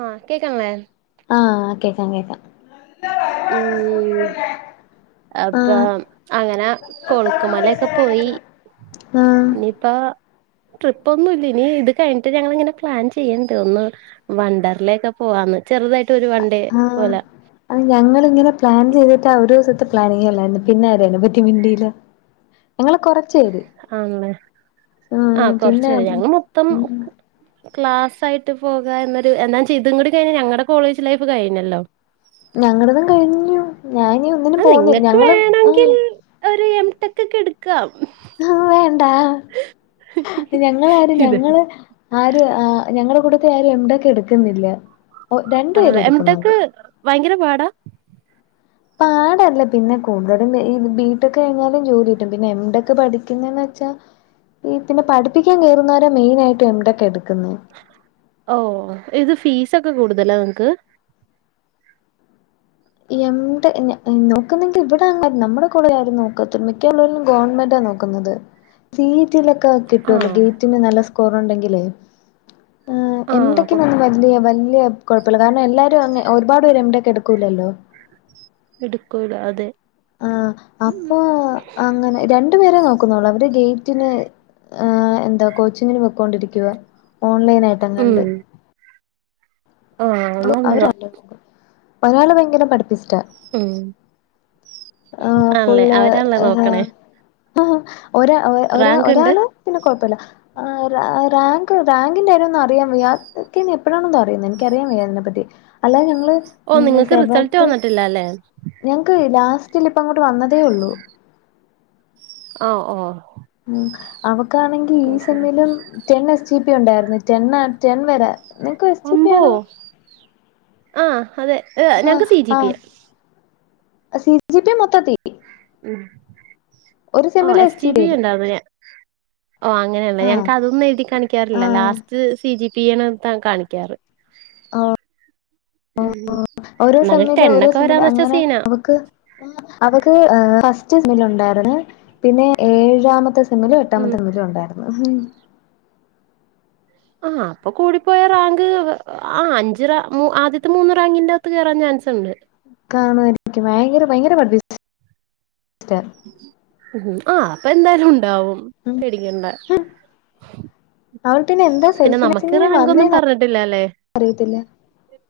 ആഹ് കേക്ക്ൾളേ ആഹ് കേക്കാം കേക്കാം ഉം അപ്പൊ ആഹ് അങ്ങനെ കൊളുക്കുമല ഒക്കെ പോയി ആഹ് ഇനിപ്പ ട്രിപ്പൊന്നും ഇല്ല ഇനി ഇത് കഴിഞ്ഞിട്ട് ഞങ്ങളിങ്ങനെ പ്ലാൻ ചെയ്യ്ണ്ട് ഒന്ന് വണ്ടർലേക്കെ പോവാന്ന് ചെർതായിട്ട് ഒരു വൺണ്ടേ ആഹ് പോലെ അത് ഞങ്ങളിങ്ങനെ പ്ലാൻ ചെയ്തിട്ട ഒരു ദിവസത്തെ പ്ലാൻ അല്ലായിരുന്നു പിന്നെ ആരേനു പറ്റി മിണ്ടീല്ല ഞങ്ങള് കൊറ ചെയ്ത് ആണല്ലേ ആ ആഹ് കൊറച്ച് പിന്നെ പേര് ഞങ്ങൾ മൊത്തം ഉം. ക്ലാസ് ആയിട്ട് പോക എന്നൊരു എന്താ ചെയ്തും കൂടി കഴിഞ്ഞ ഞങ്ങളുടെ കോളേജ് ലൈഫ് കഴിഞ്ഞല്ലോ? ഞങ്ങളതും. കഴിഞ്ഞു ഞാന്. ആ നിങ്ങക്ക് വേണമെങ്കിൽ ഒരു എം ടെക്ക് കെടുക്കാം. വേണ്ടാ ഞങ്ങളാരും ഇത് ഞങ്ങള്. ആര് ആ ഞങ്ങളടെ കൂട്ടത്തി ആരും എം ടെ ക്ക്. എടുക്കുന്നില്ല. ഓഹ് രണ്ടു ആഹ പേര് എംടെക് എടുക്കുന്നുണ്ട് ഭയങ്കര പാടാ പാട് ല്ല പിന്നെ കൂടുതലും ബീട്ടൊക്കെ കഴിഞ്ഞാലും ജോലി കിട്ടും പിന്നെ എംടൊക്കെ പഠിക്കുന്നന്ന്. വെച്ചാൽ ഈ പിന്നെ പഠിപ്പിക്കാൻ കയറുന്നവരെ മെയിനായിയിട്ട് എവിടെയൊക്കെ എടുക്കുന്ന്. ഓ ഇത് ഫീസ ഒക്കെ കൂടുതലാ നിങ്ങക്ക്. എം ടെ നോക്കുന്നെങ്കിൽ ഇവിടെങ്ങ നമ്മുടെ കൂടെ ആരും നോക്ക മിക്ക ഉുള്ളവരും ഗവൺമെന്റാ നോക്ക്. സീറ്റിലൊക്കെ കിട്ടുവല്ലോ ആഹ് ഗേറ്റിന് നല്ല സ്കോറ ഉണ്ടെങ്കിലേ. ആ ആഹ് എന്തൊക്കെ അപ്പൊ നന്ന് വലിയ വലിയ. കുഴപ്പമില്ല കാരണം എല്ലാരും അ ഒരുപാട് പേര് എം ടെ ക്ക് എടുക്കൂല്ലോ? എടുക്കുല അതെ ആഹ അപ്പൊ അങ്ങനെ രണ്ടുപേരെ നോക്കുന്നള്ളൂ അവര് ഗേറ്റിന്. എന്താ കോച്ചിങ്ങിന് വയ്ക്കൊണ്ടിരിക്ക ഓൺലൈൻ ആയിട്ട് അങ്ങണ്ട്. ഉം ആഹ് അവ നല്ലതാ ഒരാള് ഭയങ്കരം പഠിപ്പിസ്ററ. ഉം ആ ആണല്ലേ ഫുള്ള് അവരാണല്ലേ നോക്കണേ ഒരാ ഒരാ റാങ്ക് ഉണ്ട് ഒരാള്. പിന്നെ കൊഴ പല്ലൃ. ആ റാങ്ക് റാങ്കിന്റെ കാര്യം അറിയാം വ്യ എപ്പോഴാണോ അറിയുന്നത് എനിക്ക അറിയാം അതിനെ പറ്റി. അല്ലെ ഞങ്ങള്. ഓ ഉം നിങ്ങൾക്ക് റിസൾട്ട് സെവൻത് വന്നിട്ടില്ല അല്ലേ. ഞങ്ങക്ക് ലാസ്റ്റിൽ ഇപ്പ അങ്ങോട്ട് വന്നതേ ഉള്ളൂ. ആ ഓ ഉ അവക്കാണെങ്കിൽ ഈ സിനമയിലും ടെൻ എസ് ജി പി ഉണ്ടായിരുന്നു. ടെ ടെൻ വരെ നിങ്ങക്ക് എസ് ജി പി അമ്പു ആണോ ആഹ അതെ ഞങ്ങക്ക് സി ജി ആ ആ പിയാ സി ജി പി മൊത്തത്തിൽ. ഉ ഓ സെമ്മില് എസ് എസ്റ്റി ജി പി ബിയ വരും ഉണ്ടാ ആങ്ങനൊ ഓ അങ്ങനെയള്ള ആഹ് ഞങ്ങക്ക് അതൊന്നും എഴുതി കാണിക്കാറില്ല ആഹ് ലാസ്റ്റ് സി ജി പിണ് കാണിക്കാറ്. ആഹ് ഓ ഉം ഓരോ എന്നാലും സമ്മില് ഓരോ ടെണ്ണൊക്കെ സമ്മില് വരാന്ന് വെച്ചാ അങ്ങനെ സീനാ അവക്ക്. അവക്ക് ഫസ്റ്റ് ഉണ്ടായിരുന്നു പിന്നെ ഏഴാമത്തെ ഒന്നിലും എട്ടാമ ഉം തെമ്മിലു ഉണ്ടായിരുന്നു. ആ അപ്പൊ കൂടിപ്പോയ റാങ്ക് ആ അഞ്ച് റാ ആദ്യത്തെ മൂന്ന് റാങ്കിന്റെകത്ത് കേറാൻ ചാൻസ് ഇണ്ട്. കാണ [unintelligible] ഭയങ്കര ഭയങ്കര പഠ് പിസ്റ്റ ഉം ആ അപ്പൊ എന്തായാലും ഇണ്ടാവും പെടിക്കെണ്ട. അവള്ട്ടണെ എന്താ സെൽഫി [unintelligible] ത്തി വന്നേ ഒന്നും പറഞ്ഞിട്ടില്ല അല്ലേ അിയത്തില്ല.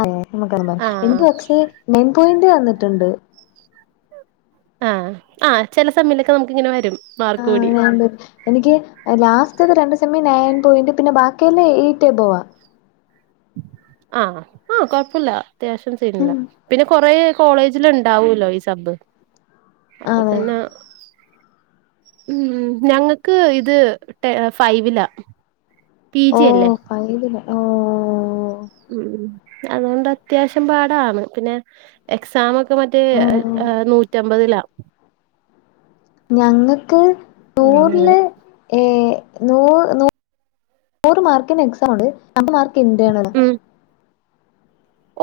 അതെ നമുക്ക [unintelligible] ആഹ് എനിക്ക്പക്ഷേ മയിൻ പോയിന്റ് വന്നിട്ട്ണ്ട്. ആഹ് ആഹ് ചെല സമയലൊക്കെ നമുക്ക് ഇങ്ങനെ വരും മാർക്ക് ആഹ് കൂലി. എനിക്ക് ലാസ്റ്റ്ത്തെ രണ്ടു സമയം നയൻ പോയെന്റും പിന്നെ ബാക്കിയല്ലാം ഏയ്റ്റാ പോവാ. ആഹ് ആഹ് കൊഴപ്പില്ല അത്യാവശ്യം സീനില്ല പിന്നെ കൊറേ കോളേജില് ഇണ്ടാവൂല്ലോ ഈ സബ് അപ്പൊ അതെ പിന്നെ. ഉം ഞങ്ങക്ക് ഇത് ഫൈവിലാ. പി ജി അല്ലേ പയന് ഓ ഉം അതോണ്ട് അത്യാവശ്യം പാടാണ്. പിന്നെ എക്സാ മൊക്കെ മറ്റേ ഉം ആഹ് നൂറ്റി അമ്പതിലാ ഞങ്ങക്ക് ടൂറ്ല് ഏ നു നു നൂറ് മാർക്കിന് എക്സാം ഉണ്ട് [unintelligible] മാർക്ക് ഇന്റേണല ഉം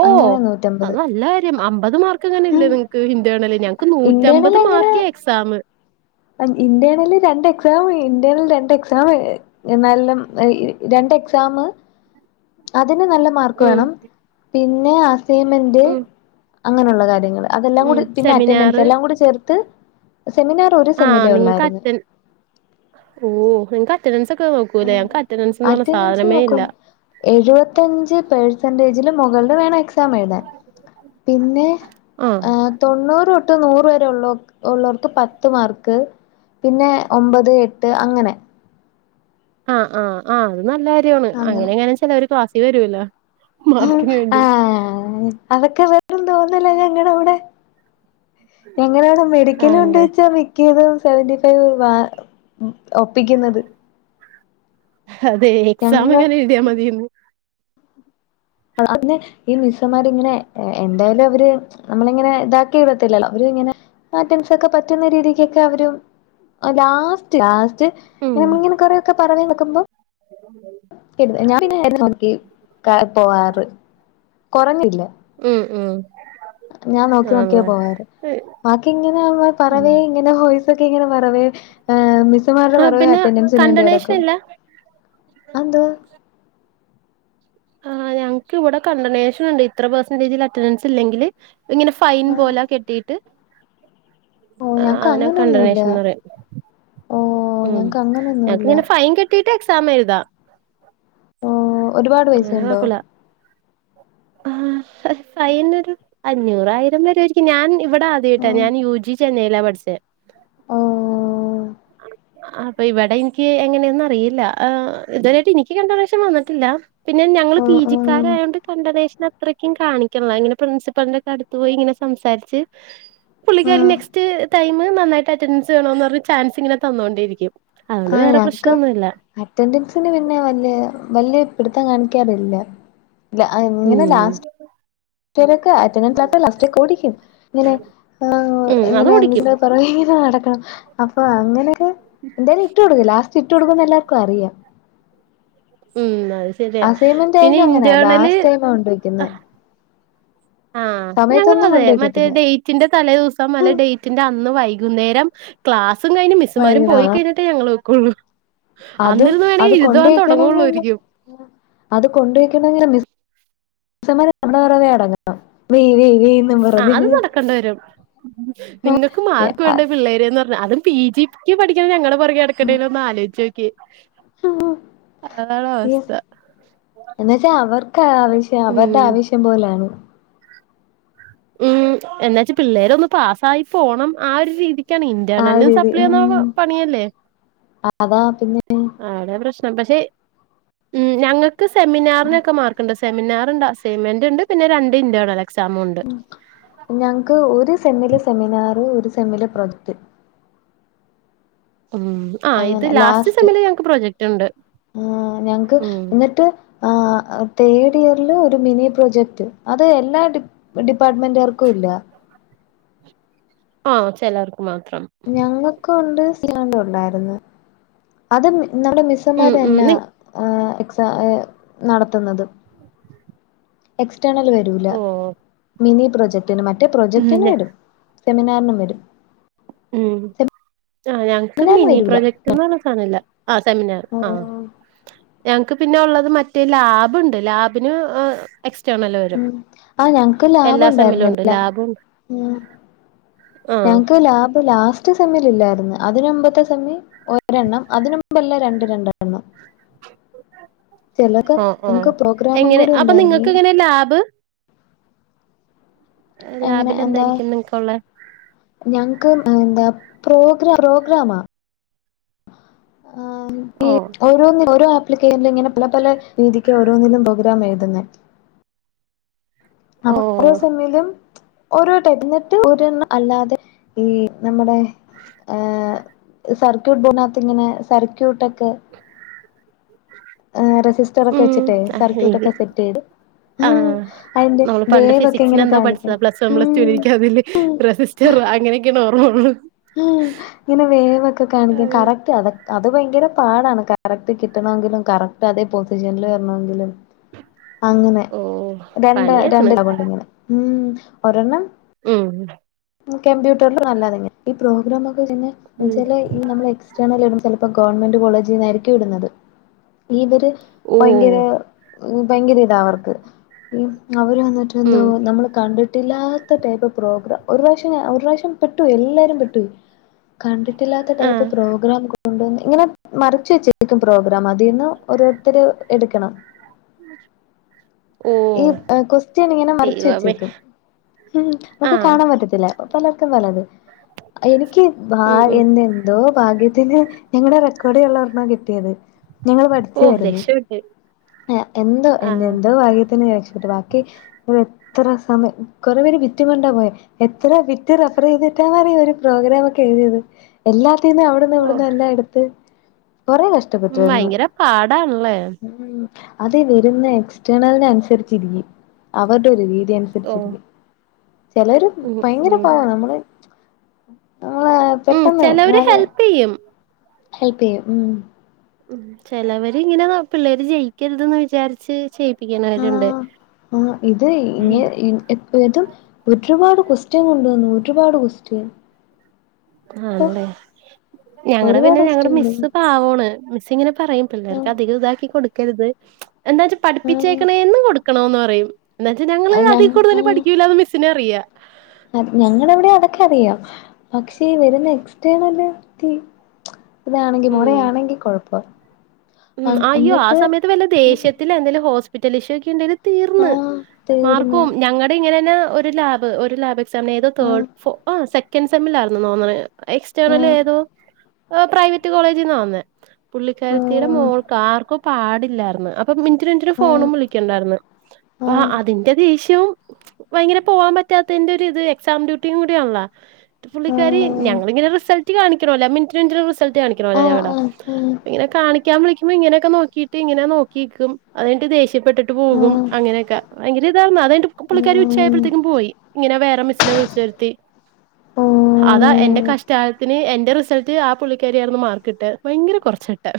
ഓ അങ്ങനെ അത് നൂറ്റമ്പത് നല്ല കാര്യം അമ്പത് മാർക്ക് അങ്ങനെ ഇല്ലേ നിങ്ങക്ക് ഇന്റേണലിന്. നൂറ്റമ്പത് മാർക്ക്യ എക്സാം. ഇന്റേണലിൽ രണ്ട് എക്സാം ഇന്റേനിൽ രണ്ട് എക്സാം. നല്ലം രണ്ട് എക്സാം അതിന് നല്ല മാ ഉം പിന്നെ അസൈമെന്റ് ഉം അങ്ങനുള്ള കാര്യങ്ങള് അതെല്ലാം ഉം കൂടി പിന്നെ അറ്റൻഡൻസ് സെമിനാറ് എല്ലാം കൂടി ചേര്ത്ത് അ ആഹ് നിങ്ങക്ക് അറ്റൻ ഓ നിങ്ങ അറ്റനൻസൊക്കെ നോ ക്കുലേ ഞങ്ങക്ക് അറ്റനൻസ് എന്ന് പറഞ്ഞ അറ്റൻഡൻസ് സാധനമേ ഇല്ല. നോക്കും എഴുപത്തഞ്ച് തേഹ്സെന്റേജില് മൊകള് ല് വേണം എക് തമഴതാൻ പിന്നെ ആഹ് തെണ്ണൂറ് തൊട്ട് നൂറ് വരെ ഉള്ള ഉള്ളോർക്ക് പത്ത് മാർക്ക്. പിന്നെ ഒമ്പത് എട്ട് അങ്ങനെ. ആഹ് ആഹ് ആ അത് നല്ല കാര്യാണ് അങ്ങനെ അങ്ങനെ ചെലവർ ക്ലാസ്സിൽ വരൂല്ല മാർക്കിന് വേണ്ടി ആഹ് അതൊക്കെ വെറും തോന്നല ഞങടെ ഇവടെ. ഞങ്ങളെവടെ മെഡിക്കല് കൊണ്ട് ആണല്ലേ വെച്ചാ ക്ക്യതും സെവന്റി ഫൈവ് ഒപ്പിക്കുന്നത്. അതെ എക്സാം ഞങ്ങള് ഇങ്ങനെ എഴുതിയാ മതീന്ന്. അന്നെ ഈ മിസ്സമാരിങ്ങനെ എന്തായാലും അവര് നമ്മള് ഇങ്ങനെ ഇതാക്കി ഇടത്തില്ലല്ലോ. അവര് ഇങ്ങനെ മാറ്റൻസൊക്കെ പറ്റുന്ന രീതീക്കൊക്കെ അവര് ലാസ്റ്റ് ലാസ്റ്റ് ഉം ഇങ്ങനെ കൊറേ ക്കെ പറ [unintelligible] നോക്കുമ്പോ [unintelligible] ഞന്നെ നോക്കി പോവാറ് കൊറഞ്ഞില്ല ഉം ഉം ഞാൻ നോക്കി നോക്ക്യാ ആണല്ലേ പോവാറ്. ബാക്കി ഇങ്ങനെ [unintelligible] മ്മ പറവേ ഉം ഇങ്ങെനെ ഹോയ്സൊക്കെ ഇങ്ങനെ പറവേ മിസ്സുമാരുടെ [unintelligible] ആഹ് റവേ പിന്നെ അറ്റന്റൻസി കണ്ടണേഷൻ വേണ്ടിടക്കും ഇല്ല അഎന്ത് ആ ഞങ്ങക്ക് ഇവടെ കണ്ടനേഷൻ ഉണ്ട്. ഇത്ര പേയ്സെന്റേജിൽ അറ്റൻഡൻസ് ഇല്ലെങ്കില് ഇങ്ങന ഫൈൻ ആഹ് പോല കെട്ടീട്ട്. ഓ ആ ഞങ്ങക്ക് അതിനെ അങ്ങനൊന്നുല്ല കണ്ടനേഷന്ന് പറയും ഓ ഉം ഞങ്ങക്ക് അങ്ങനൊന്നുല്ല ഞങ്ങക്കിങ്ങനെ ഫൈൻ കെട്ടിയിട്ട് എക്സാം എഴുതാം ഓഹ ഒരുപാട് പൈസുണ്ടോ? ആഹ ഫൈൻ ഒരു അഞ്ഞൂറായിരം വരെ ഞാൻ ഇവിടെ ആദ്യട്ടാ ആഹ് ഞാൻ യു ജി ചെന്നൈയില പഠിച്ചത് ആഹ... ആഹ അപ്പൊ ഇവിടെ എനിക്ക് എങ്ങനെയൊന്നും അറിയില്ല ഇതുവരായിട്ട് എനിക്ക് കണ്ടോനഷൻ വന്നിട്ടില്ല പിന്നെ ഞങ്ങള് പീ. ആഹ് ആഹ് ജിക്കാരായൊണ്ട് ഇന്ററനേഷൻ അത്രക്കും കാണിക്കണം ഇങ്ങനെ പ്രിൻസിപ്പലിന്റെ ഒക്കെ അടുത്ത് പോയി ഇങ്ങനെ സംസാരിച്ച് പുള്ളിക്കാർ ആഹ് നെക്സ്റ്റ് ടൈം നന്നായിട്ട് അറ്റൻഡൻസ് ചെയ്യണന്ന് പറഞ്ഞ ചാൻസ് ഇങ്ങനെ തന്നോണ്ടിരിക്കും ആഹ ഞങ്ങക്ക് അറ്റൻഡൻസിന് പിന്നെ വല്യ വല്യ പിടുത്തം കാണിക്കാറില്ല ഇങ്ങനെ ഉം ലാസ്റ്റ് [unintelligible] അറ്റെൻഡൻസ് ലാസ്റ്റക്കെ ഓടിക്കും ഇങ്ങനെ ആഹ ഉം അത് ഇങ്ങനെ ഓടിക്കും. [unintelligible] പുറകേങ്ങനെ നടക്കണം അപ്പൊ അങ്ങനൊക്കെ എന്തായാലും ഇട്ട് കൊടുക്ക ലാസ് ഇട്ട കൊടുക്കുന്ന എല്ലർക്കും അറിയാം ഉം അത് ശരിയാ അസൈൻമെന്റ് പിന്നെ ആയാലും അങ്ങനാ ഇന്റാണല് ലാസ്റ്റ് ടൈമാ കൊണ്ടോയ്ക്കുന്നെ ആഹ് സമയത്തൊന്നും ഞങ്ങളതെ മറ്റേ കൊണ്ടോയ്ക്കത്തില്ല ഡെയ്റ്റിന്റെ തലേദിവസം അല്ലെ ഡേറ്റിന്റെ അന്ന് വൈകുന്നേരം ക്ലാസുംകയിഞ്ഞ് മിസ്സ്‌മാര് ആഹ് പോയികഴിഞ്ഞിട്ടെ ഞങ്ങള് വെക്കുള്ളു അതും അന്നിരുന്ന് വേണേൽ അത് എഴുതാൻ കൊണ്ടോയ്ക്കണെങ്കി ഒന്ന് തൊടങ്ങള്ളൂരിക്കും അത് കൊണ്ടയ്ക്കണെങ്കില് മിസ് സ്സ്മാര് നമ്മുടെ വറതെ എടങ്ങണം വെയ് വെയ് വെ ന്ന് ആഹ് അത് നടക്കെണ്ടവരും നിങ്ങക്ക് മാർക്ക്‌വേണ്ടേ പിള്ളേരെന്ന്ർഞ്ഞാ അതും പി ജിക്ക് പഠിക്കണ ഞങ്ങള് പൊറകെനട്ക്കണ്ടേല് ഒന്ന് ആലോയ്ച്ചേക്കി [inaudible] എന്ന വച്ചാ അവർക്ക് ആവശ്യം അവരുടെ ഉം ആവശ്യം പോലാണ് ഉം എന്നാച്ച പിള്ളേരൊന്ന് പാസ്സായി പോണം ആ ഒരു രീതി ക്കെണ് ആ ഒരു ഇന്റെണെൽനും ഇത് ഉം സപ്ലിഒന്നാവുമ്പ പണിയല്ലേ അതാ പിന്നെ അടെ പ്രശ്നം പക്ഷെ ഉം ഞങ്ങക്ക് സെമിനാർനൊക്കെ മാർ ക്ക്ണ്ട് സെമിനാറ്ണ്ട് അസൈമെന്റ്ണ്ട് പിന്നെ രണ്ട് ഇന്റേണൽ എക്സാമും ഞങ്ങക്ക് ഒരു സെമ്മില് സെമിനാറ് ഒരു സെമ്മില് പ്രൊജക്ട് ഉ ആഹ ഇത് ലാസ്റ്റ് സെമ്മില് ഞങ്ങക്ക് പ്രൊജക്റ്റ് ണ്ട് ആഹ് ഞങ്ങക്ക് ഉം എന്നിട്ട് ആഹ് തേർഡ് ഇയർല് ഒരു മിനി പ്രൊജക്ട് അത് എല്ലാ ഡി ഡിപ്പാർട്ട്മെന്റാർക്കു ഇല്ല ആഹ് ചെലർക്ക് മാത്രം ഞങ്ങക്കൂണ്ട് സിയാണ്ട ഉണ്ടായിരുന്നു അത് നമ്മുടെ ഉം ഉം മിസ്സമാരന്നാ നി ആഹ് എക്സ ഏ നടത്തുന്നത് [unintelligible] എക്സ്റ്റേർണൽ വരൂല ഓ മിനി പ്രൊജക്റ്റന് മറ്റേ ഉം പ്രൊജക്റ്റന് ഞ വരും സെമിനാർനും വരും ഉം ആഹ് ഞങ്ങക്ക് സെമിനാറിന് മിനി വരൂല പ്രൊജക്ട്ന്നർഞ്ഞ സാനല്ല ആ സെമിനാറ് ആഹ് ഞങ്ങക്ക് പിന്നെ ഉള്ളത് മറ്റേ ലാബ്ണ്ട് ലാബിന് എക്സ്റ്റേണൽ വരും ഉം ആഹ് ഞങ്ങക്ക് എല്ലാ സെമ്മിലും ഉണ്ട് ലാബുഉണ്ടായിരുന്നില്ല ലാബും ആ ഞങ്ങക്ക് ലാബ് ലാസ് റ്റ് സെമ്മിലില്ലായിരുന്നു അതിനുമ്പത്തെ സെമ്മി ഒരെണ്ണം അതിനുമ്പല്ല രണ്ടരണ്ടാണ് എണ്ണം ചെലർക്ക് ഓ ഓ നമുക്ക് എങ്ങനെ പ്രോഗ്രാമുംകൂടി അപ്പൊ ഉണ്ടായിരുന്നേ നിങ്ങൾക്ക് എങ്ങനെ ലാബ് എങ്ങനെ എന്താ ലാബിലന്തായിരിക്കും നിങ്ങക്കുള്ളെ ഞങ്ങക്ക് എന്താ പ്രോഗ്ര പ്രോഗ്രാമാ ആഹ് ഓ ഇഹ ഒരോന്ന് ഒരോ ക്കില്കേന്ന് ഇങ്ങനെ പല പല രീതിക്ക് ഓരോന്നിനും പോഗ്രാം എഴുതുന്നെ അപ്പൊ ഓ ഓരോ സെമ്മിലും ഓരോടൈപ് ന്നട്ട് ഒരെണ്ണം അല്ലാതെ ഈ നമ്മുടെ ഏഹ് സർക്യൂട്ട് ബോന്നത്ത് ഇങ്ങനെ സർക്യൂട്ട ഒക്കെ ഏഹ് റെസിസ്റ്റർ ഒക്കെ ഉം വെച്ചിട്ടേ അഹ് എനി സർക്യൂട്ടൊക്കെ സെറ്റ് ചെയ്ത് ആഹ് അതിന്റെ നമ്മള് പണ്ട് വേവൊക്കെ ഇങ്ങനെ ഫിസിക്സിനെന്തോ കാണിക്കും പഠിച്ചതാ പ്ലസ് വൺ പ്ലസ് ടുവിന് ഉം എനിക്ക് അതില് റെസിസ്റ്റർ അങ്ങനെയൊക്കെണ് ഓർമ്മഒള്ളൂ ഉം ഹെ ഇങ്ങനെ വേവൊക്കെ കാണിക്കൻ കറക്റ്റ് അതൊ അത് ഭയങ്കര പാടാണ് കറക്റ്റ് കിട്ടണമെങ്കിലും കറക് ട്ടതേ പൊസിഷൻൽ വര്ണെങ്കിലും അങ്ങനെ ഓ രണ്ട് പണിയാണ് രണ്ട്ലാബുണ്ട് ഇങ്ങനെ ഉം ഒരെണ്ണം ഉം കമ്പ്യൂട്ടറലും നല്ലതന്നെ ഈ പ്രോഗ്രാം ഒക്കെ പിന്നെന്ന് ഉം വെച്ചാല് ഈ നമ്മെളെക്സ് എക്സ്റ്റേണല് എഴുതുമ്പ ചെലപ്പം ഗവൺമെന്റ് കോളേജിന്ന് എറക്കിവിടുന്നത് ഇവര് ഓ ഭയങ്കര ഭയങ്കര ഇതാ അവർക്ക് അവര് വന്നിട്ട് എന്തോ ഉം നമ്മൾ കണ്ടിട്ടില്ലാ ത്ത ടൈപ്പ് പ്രോഗ്രാം ഒരുപ്രവ്ശ്യം ഞാ ഒരു പ്രാവിശ്യം പെട്ടൊയി എല്ലാരും പെട്ട് പോയി. കണ്ടിട്ടില്ലാത്ത ടൈപ്പ് ആഹ് പ്രോഗ്രാമൊക്കെ കൊണ്ട് ഇങ്ങനെ മറച്ച് വെച്ചരിക്കും പ്രോഗ്രാം അതീന്ന് ഓരോരുത്തര് എടുക്കണം ഓ ഈ കൊസ്റ്റ്യനിങ്ങനെ മറിച്ച് ദൈവമേ വെച്ചേക്കും ഉം മ്മക്ക് ആഹ് കാണ പറ്റത്തില്ല പലർക്കും പലത് എനിക്ക് ഭ ഉം ഉം എന്തെന്തോ ഭാഗ്യത്തിന് ഞങ്ങളടെ റെക്കോർഡ് ചെയ്യാനുള്ള ഒരെണാ കിട്ടിയത് ഞങ്ങള്ൾ ഓ പഠിച്ചായിരുന്നു രക്ഷപ്പെട്ട് എന്തോ ആഹ് എന്തോ ഭാഗ്യത്തിന് രക്ഷപ്പെട്ട് ബാ എത്ര സമയം കൊറെ പേര് ബിറ്റും കൊണ്ടാ പോയേ എത്ര വിറ്റ് റഫർ ചെയ്തിട്ടാ ന്ന് അറിയോ അവർ ഒരു പ്രോഗ്രാം ഒക്കെ എഴുതിയത് എല്ലാത്തിനും അവിടുന്ന് ഓ ഇവിടന്ന് എല്ലാം എടുത്ത് കൊറെ കഷ് ഉം ട്ടപ്പെട്ടായിരുന്നു. ഭയങ്കര പാടാണല്ലേ ഉ അതെ വരുന്ന എക്സ്റ്റേണലിന അനുസരിച്ചിരിക്കും അവരുടെ ഒരു രീതി അനുസരിച്ച് ഓ ഇരിക്കുംചിലര് ഉം ഭയങ്കര ഉം പാവ നമ്മള് നമ്മള് ഉം പെട്ടെന്ന് ചെലവര് അതെ ഹെൽപ് ചെയ്യും ഹെൽപ്പ് ചെയ്യും ഉം ഉ ചിലവര് ഇങ്ങനെ പിള്ളേര് ജയിക്കരുതന്ന് വിചാരിച്ച് ചെയ് ആഹ് ഇത് അയ്യോ ഇങ്ങനെ ഇ ഏതും ഒരുപാട് കൊസ്റ്റ്ൻ കൊണ്ടുവന്നു ഒരുപാട് കൊസ്റ്റൻ ആണല്ലേ ഞങ്ങളടെ പിന്നെ ഒരുപാട് ഞങ്ങളടെ ക്വസ്റ്റ്യൻ മിസ്സ് കൊണ്ടുവന്നു പാവാണ് മിസ്സ് ഇങ്ങനെ പറയും പിള്ളേർക്ക് അധികം ഇതാക്കി കൊടുക്കരുത് എന്താ വെച്ചാ ആഹ് പഠപ്പിച്ചേക്കണന്ന് കൊടു ണന്ന് പറയും എ എന്നാ വച്ചാൽ ഞങ്ങള്ൾ ആഹ് അതിൽ കൂടുതൽ പഠിക്കൂല്ല എന്ന് മിസ്സിനറിയാം ഞങ്ങള എവിടെ അതൊക്കെ അറിയാം പക്ഷേ ഇ വരെ നെക്സ്റ്റ്ണല്ത്തി ഇതാണെങ്കി ഉം മൊട്ടആണെങ്കി കൊഴപ്പ അ ഉം അയ്യോ ആ എന്നിട്ട് സമയത്ത് വല്ല ഉം ദേശത്തിൽ എന്തെങ്കിലും ഹോസ്പിറ്റല് ഇഷ്യു ക്കെ ഉണ്ടെങ്കില് തീർന്ന് ആഹ് മാർക്ക് തീർന്ന് പോവും ഞങ്ങളുടെ ഇങ്ങനെന്നെ ഒരു ലാബ്ഒരു ലാബ് എക്സാമിന് ഏതോ തേട് ആഹ് ഫോം ആ സെക് സെക്കന്റ് സെമ്മിലാണ്ആണ് നാ തോന്നണെ എക്സ്റ്റേണൽ ആഹ് ഏതോ പ്രൈവറ്റ് കോളേജ്ന്ന് വന്നെ പുള്ളിക്കാരത്തിടെ ആഹ് മോൾക്ക് ആർക്കോ പാടില്ലായിരുന്ന് അപ്പൊ മിനിറ്റ് ന് മിനിറ്റിന് ഫോണും വിളിക്കണ്ടായിന്ന് ആഹ് അപ്പ അതിന്റെ ദേഷ്യവും ഭയങ്കര പോവാൻ പറ്റാത്തതിന്റെ ഒരു ഇത് എക്സാം ഡ്യൂട്ടിയും കൂടി ആണല്ലോ പുള്ളിക്കാരി ആഹ് ഞങ്ങളിങ്ങനെ റിസൾട്ട് കാണിക്കണല്ലോ മിൻറ്റിന് മിൻറ്റിന് റിസ് സൽട്ട് ആഹ് കാണിക്കണോല്ലോഞങ്ങടെ ആഹ് ആഹ് ഉം ഇങ്ങനെ കാണിക്ക ക്കാംവിളിക്കുമ്പോ ഇങ്ങനൊക്കെ നോക്കീട്ട് ഇങ്ങനെഒക്കെ നോക്കിക്കും അന്നട്ട് ദേഷ് ഇപ്പെട്ടിട്ട് പോകും ആഹ് അങ്ങനെയൊക്കെ പയങ്ക ര ഇതാ യിരുന്നുഅത് കഴിഞ്ഞിട്ട് പുള്ളിക്കാരി ഉം ഉച്ചയായപ്പോഴേക്കും പോയി ഇങ്ങനെ വേറെ മിസ് നെ വിളിച്ചു വരത്തി അതാ എന്റെ ഓഹ് കഷ്ടകാലത്തിന് എന്റെ റിസൽ ത് ആ പുള്ളിക്കാരി ആയിന്ന് മാർക്കിട്ടെ ഭയങ്കര കുറച്ചാട്ടെ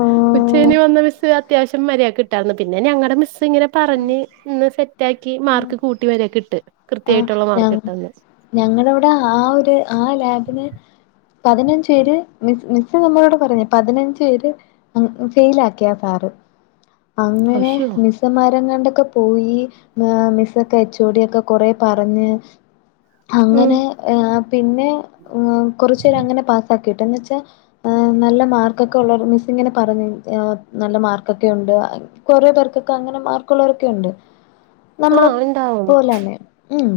ആഹ് ഉച്ചയിഞ്ഞ് വന്ന മിസ്സ് അത്യാവശ്യം മര്യാദ കിട്ടായിരുന്നു പിന്നെ ഞങ്ങളുടെ മിസ്സ് ഇങ്ങനെ പറഞ്ഞ് ഇന്ന് സെറ്റ് ഇറ്റാക്കി മാർക്ക് കൂട്ടി മര്യക്ക്ട്ട് കൃത്യമായിട്ടുള്ള മാർക്ക് കിട്ടന്ന്. ഞങ്ങളവിടെ ആ ഒരു ആ ലാബിന് പതിനഞ്ച് പേര് മിസ് മിസ്സ് നമ്മളോട് പറഞ്ഞ് പതിനഞ്ച് പേര് ഫെയിൽ ആക്കിയാ സാറ് അങ്ങനെ അശ്യോ മിസ്സ മരം കണ്ടൊക്കെ പോയി മിസ്സൊക്കെ അച്ചോടിയൊക്കെ കൊറെ പറഞ് ഉം അങ്ങനെ പിന്നെ കൊറച്ച് പേര അങ്ങനെ പാസാക്കിയിട്ട എന്ന് ച്ചാൽ നല്ല മാർക്കൊക്കെ ഉള്ള മിസ് ഇങ്ങനെ പറഞ്ഞു നല്ല മാർക്കൊക്കെ ഉണ്ട് കൊറെേ പേർക്കൊക്കെ അങ്ങനെ മാർക്കള്ളവരൊക്കെ ഉണ്ട് നമ്മള ആഹ് ഇണ്ടാവും പോലെന്നെ ഉം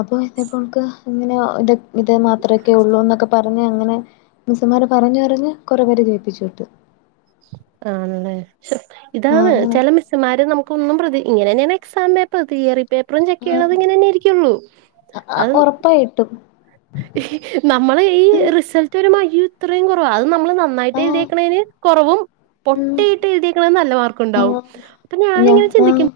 അപ്പൊ ഇപ്പോക്ക് ഇങ്ങനെ ഇത ഇത് മാത്രക്കെ ഒള്ളൂ എന്നൊക്കെ പറഞ്ഞ് അങ്ങനെ മിസന്മാര് പറഞ് പറഞ്ഞ് കുറെ പേരെ ജയിപ്പിച്ച്ട്ട് ആണല്ലേ ആ ഇതാണ് അങ്ങനെ ചെല മിസ്സ് മാര് നമുക്കൊന്നും പ്രതി ഇങ്ങനെ തെയാണ് എക്സാമെ പേപ്പർ തിയറി പേപ്പറും ചെക്ക് ആ ചെയ്യണത് ഇങ്ങനെ തന്നൊയിരിക്കൊള്ളൂ അത് പി ഉപ്പ ഇട്ടും നമ്മള് ഈ റിസൾട്ട്രെമായി ഇത്രയും കൊറവ അത് നമ്മള് നന്നായിട്ട് ആഹ് എഴുതിക്കണതിന് കൊറവും ഉം പൊട്ടിയിട്ട് എഴുതിക്കണ നല്ല മാർക്കു ണ്ടാവും ആഹ് അപ്പൊ ഞാ ഞാനിങ്ങനെ ചിന്തിക്കും ആഹ്